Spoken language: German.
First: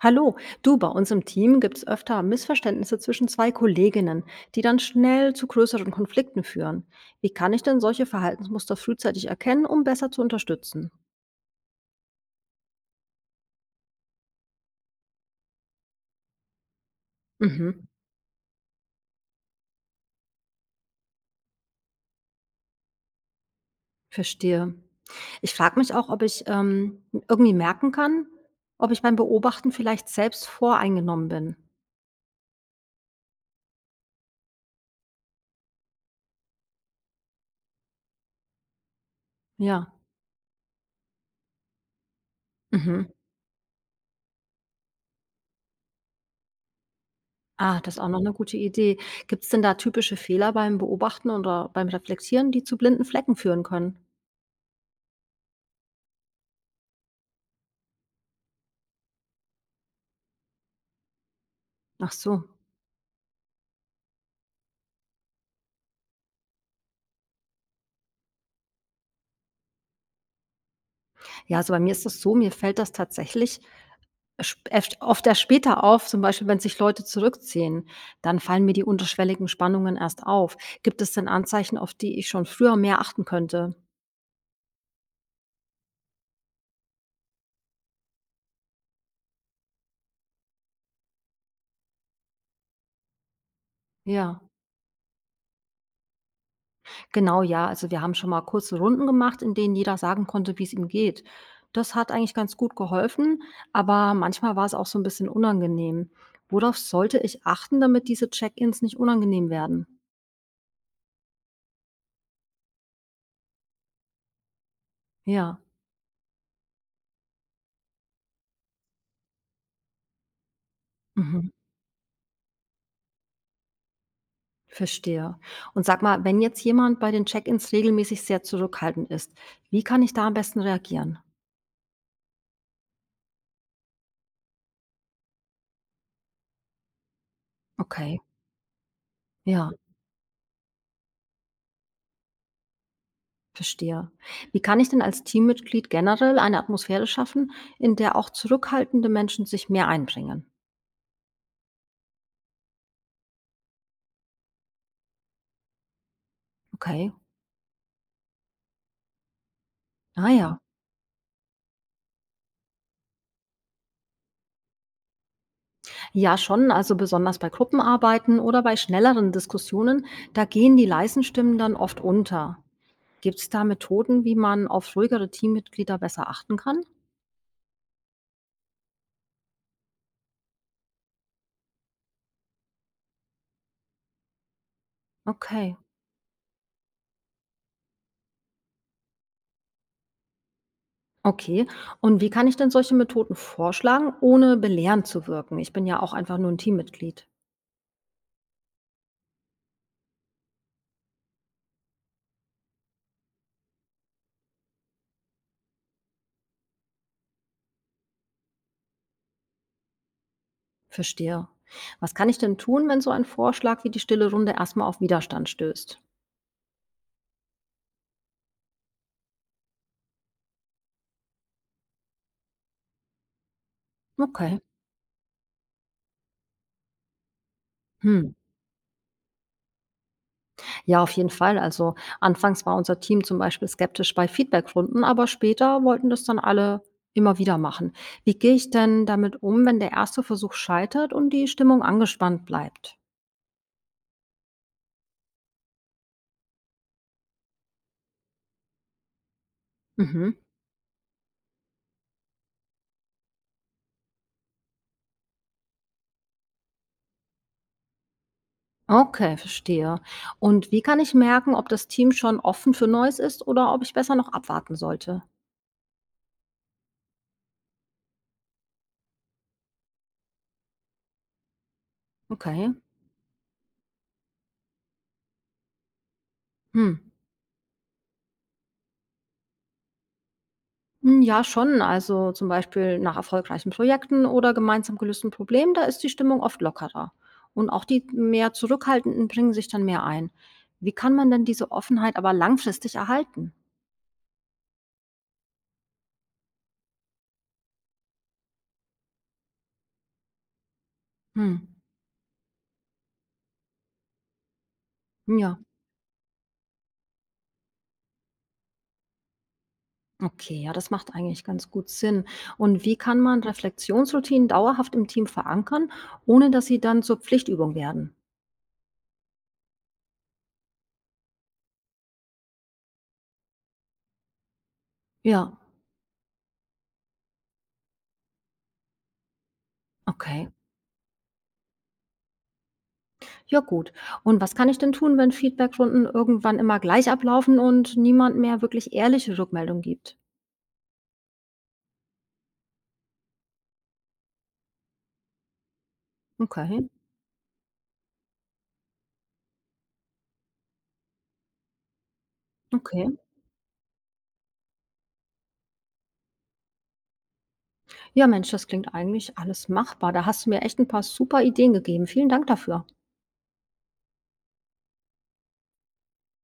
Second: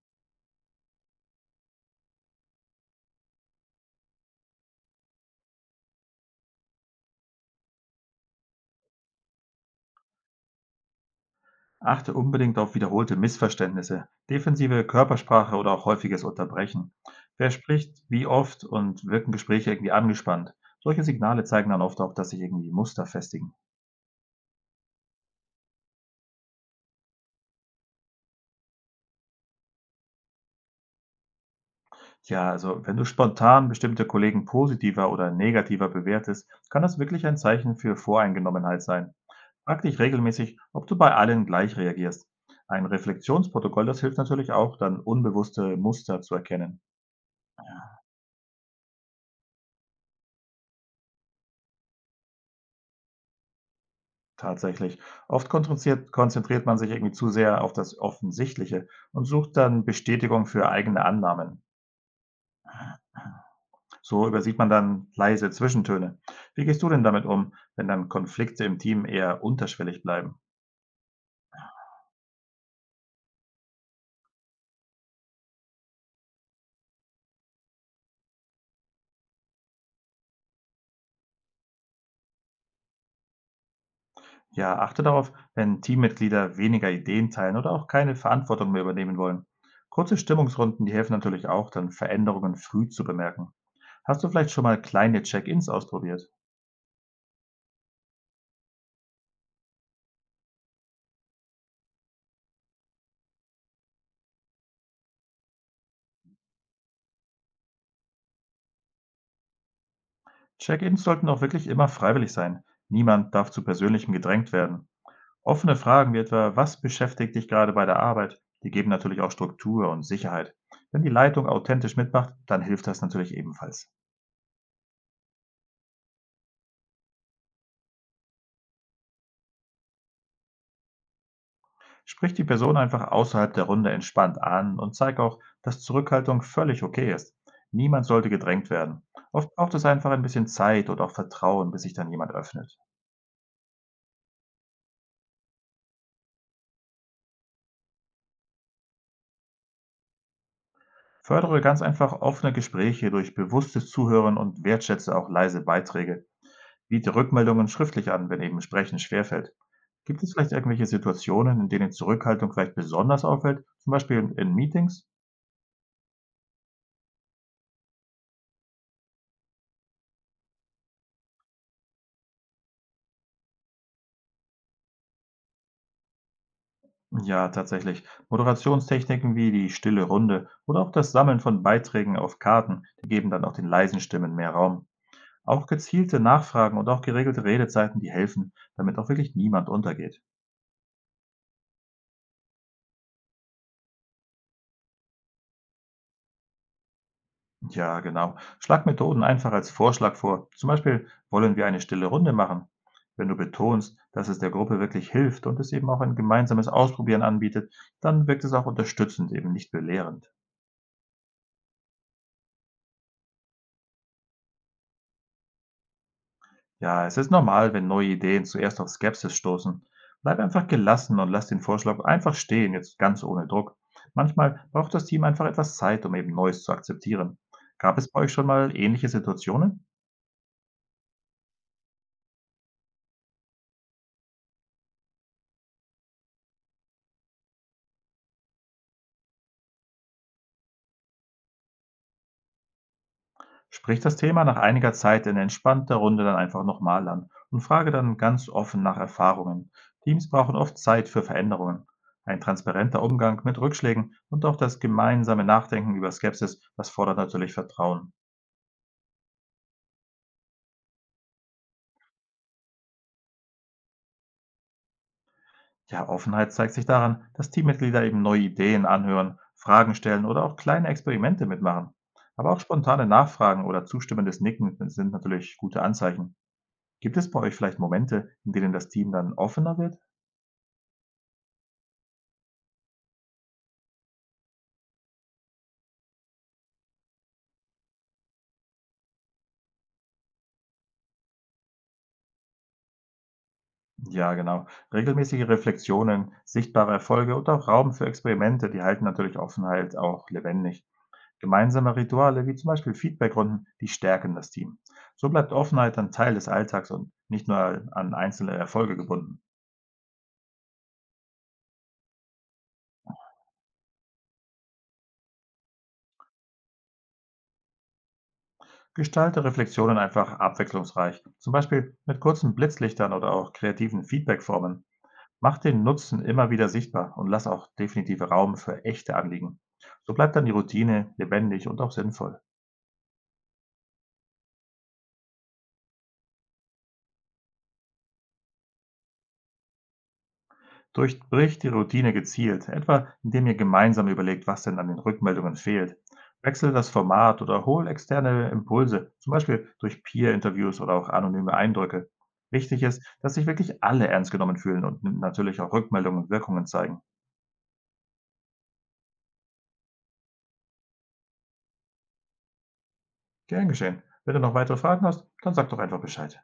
Hallo, du, bei uns im Team gibt es öfter Missverständnisse zwischen zwei Kolleginnen, die dann schnell zu größeren Konflikten führen. Wie kann ich denn solche Verhaltensmuster frühzeitig erkennen, um besser zu unterstützen? Achte unbedingt auf wiederholte Missverständnisse, defensive Körpersprache oder auch häufiges Unterbrechen. Wer Mhm, spricht, wie oft und wirken Gespräche irgendwie angespannt? Solche Signale zeigen dann oft auch, dass sich irgendwie Muster festigen. verstehe. Ich frage mich auch, ob ich irgendwie merken kann, ob ich beim Beobachten vielleicht selbst voreingenommen bin. Tja, also wenn du spontan bestimmte Kollegen positiver oder negativer bewertest, kann das wirklich ein Zeichen für Voreingenommenheit sein. Frag Ja. dich regelmäßig, ob du bei allen gleich reagierst. Ein Mhm. Reflexionsprotokoll, das hilft natürlich auch, dann unbewusste Muster zu erkennen. Ah, das ist auch noch eine gute Idee. Gibt es denn da typische Fehler beim Beobachten oder beim Reflektieren, die zu blinden Flecken führen können? Tatsächlich. Oft konzentriert man sich irgendwie zu sehr auf das Offensichtliche und sucht dann Bestätigung für eigene Annahmen. Ach so. So übersieht man dann leise Zwischentöne. Wie gehst du denn damit um, wenn dann Konflikte im Team eher unterschwellig bleiben? Ja, also bei mir ist das so, mir fällt das tatsächlich sp erst oft erst später auf, zum Beispiel, wenn sich Leute zurückziehen, dann fallen mir die unterschwelligen Spannungen erst auf. Gibt es denn Anzeichen, auf die ich schon früher mehr achten könnte? Ja, achte darauf, wenn Teammitglieder weniger Ideen teilen oder auch keine Verantwortung mehr übernehmen wollen. Kurze Stimmungsrunden, die helfen natürlich auch, dann Veränderungen früh zu bemerken. Hast du Ja, vielleicht schon mal kleine Check-ins ausprobiert? genau, ja. Also wir haben schon mal kurze Runden gemacht, in denen jeder sagen konnte, wie es ihm geht. Das hat eigentlich ganz gut geholfen, aber manchmal war es auch so ein bisschen unangenehm. Worauf sollte ich achten, damit diese Check-ins nicht unangenehm werden? Check-ins sollten auch wirklich immer freiwillig sein. Niemand darf zu Persönlichem gedrängt werden. Ja. Offene Fragen wie etwa, was beschäftigt dich gerade bei der Arbeit, die geben natürlich auch Struktur und Sicherheit. Wenn die Leitung Mhm. authentisch mitmacht, dann hilft das natürlich ebenfalls. Verstehe. Und sag mal, wenn jetzt jemand bei den Check-ins regelmäßig sehr zurückhaltend ist, wie kann ich da am besten reagieren? Sprich die Person einfach außerhalb der Runde entspannt an und zeig auch, dass Zurückhaltung völlig okay ist. Niemand Okay, sollte gedrängt werden. Oft ja, braucht es einfach ein bisschen Zeit und auch Vertrauen, bis sich dann jemand öffnet. verstehe. Wie kann ich denn als Teammitglied generell eine Atmosphäre schaffen, in der auch zurückhaltende Menschen sich mehr einbringen? Fördere ganz einfach offene Gespräche durch bewusstes Zuhören und wertschätze auch leise Beiträge. Okay. Biete Rückmeldungen schriftlich an, wenn eben Sprechen schwerfällt. Gibt Ah es vielleicht ja. irgendwelche Situationen, in denen Zurückhaltung vielleicht besonders auffällt, zum Beispiel in Meetings? Ja, schon, also besonders bei Gruppenarbeiten oder bei schnelleren Diskussionen, da gehen die leisen Stimmen dann oft unter. Gibt es da Methoden, wie man auf ruhigere Teammitglieder besser achten kann? Ja, tatsächlich. Moderationstechniken wie die stille Runde oder auch das Sammeln von Beiträgen auf Karten, die geben dann auch den leisen Stimmen mehr Raum. Auch Okay. gezielte Nachfragen und auch geregelte Redezeiten, die helfen, damit auch wirklich niemand untergeht. Okay. Und wie kann ich denn solche Methoden vorschlagen, ohne belehrend zu wirken? Ich bin ja auch einfach nur ein Teammitglied. Ja, genau. Schlag Methoden einfach als Vorschlag vor. Zum Beispiel wollen wir eine stille Runde machen. Wenn du betonst, dass es der Gruppe wirklich hilft und es eben auch ein gemeinsames Ausprobieren anbietet, dann wirkt es auch unterstützend, eben nicht belehrend. Verstehe. Was kann ich denn tun, wenn so ein Vorschlag wie die stille Runde erstmal auf Widerstand stößt? Ja, es ist normal, wenn neue Ideen zuerst auf Skepsis stoßen. Bleib einfach gelassen und lass den Vorschlag einfach stehen, jetzt ganz ohne Druck. Okay. Manchmal braucht das Team einfach etwas Zeit, um eben Neues zu akzeptieren. Gab es bei Hm. euch schon mal ähnliche Situationen? Ja, auf jeden Fall. Also, anfangs war unser Team zum Beispiel skeptisch bei Feedbackrunden, aber später wollten das dann alle immer wieder machen. Wie gehe ich denn damit um, wenn der erste Versuch scheitert und die Stimmung angespannt bleibt? Sprich das Thema nach einiger Zeit in entspannter Runde dann einfach nochmal an und frage dann ganz offen nach Erfahrungen. Teams Mhm. brauchen oft Zeit für Veränderungen. Ein transparenter Umgang mit Rückschlägen und auch das gemeinsame Nachdenken über Skepsis, das fordert natürlich Vertrauen. Okay, verstehe. Und wie kann ich merken, ob das Team schon offen für Neues ist oder ob ich besser noch abwarten sollte? Ja, Offenheit zeigt sich daran, dass Teammitglieder eben neue Ideen anhören, Fragen stellen oder auch kleine Experimente mitmachen. Aber auch Okay. spontane Nachfragen oder zustimmendes Nicken sind natürlich gute Anzeichen. Hm. Gibt es bei euch vielleicht Momente, in denen das Team dann offener wird? Hm, ja, schon. Also zum Beispiel nach erfolgreichen Projekten oder gemeinsam gelösten Problemen, da ist die Stimmung oft lockerer. Und auch die mehr Zurückhaltenden bringen sich dann mehr ein. Wie kann man denn diese Offenheit aber langfristig erhalten? Ja, genau. Regelmäßige Reflexionen, sichtbare Erfolge und auch Raum für Experimente, die halten natürlich Offenheit auch lebendig. Hm. Gemeinsame Rituale, wie zum Beispiel Feedbackrunden, die stärken das Team. So Hm, bleibt ja, Offenheit dann Teil des Alltags und nicht nur an einzelne Erfolge gebunden. okay, ja, das macht eigentlich ganz gut Sinn. Und wie kann man Reflexionsroutinen dauerhaft im Team verankern, ohne dass sie dann zur Pflichtübung werden? Gestalte Reflexionen einfach abwechslungsreich, zum Beispiel mit kurzen Blitzlichtern oder auch kreativen Feedbackformen. Ja, Mach den Nutzen immer wieder sichtbar und lass auch definitiv Raum für echte Anliegen. So bleibt dann okay. die Routine lebendig und auch sinnvoll. Ja gut. Und was kann ich denn tun, wenn Feedbackrunden irgendwann immer gleich ablaufen und niemand mehr wirklich ehrliche Rückmeldung gibt? Durchbricht die Routine gezielt, etwa indem ihr gemeinsam überlegt, was denn an den Rückmeldungen fehlt. Wechselt Okay, das Format oder hol externe Impulse, zum Beispiel durch Peer-Interviews oder auch anonyme Eindrücke. Wichtig ist, okay. dass sich wirklich alle ernst genommen fühlen und natürlich auch Rückmeldungen und Wirkungen zeigen. Ja, Mensch, das klingt eigentlich alles machbar. Da hast du mir echt ein paar super Ideen gegeben. Vielen Dank dafür. Gern geschehen. Wenn du noch weitere Fragen hast, dann sag doch einfach Bescheid.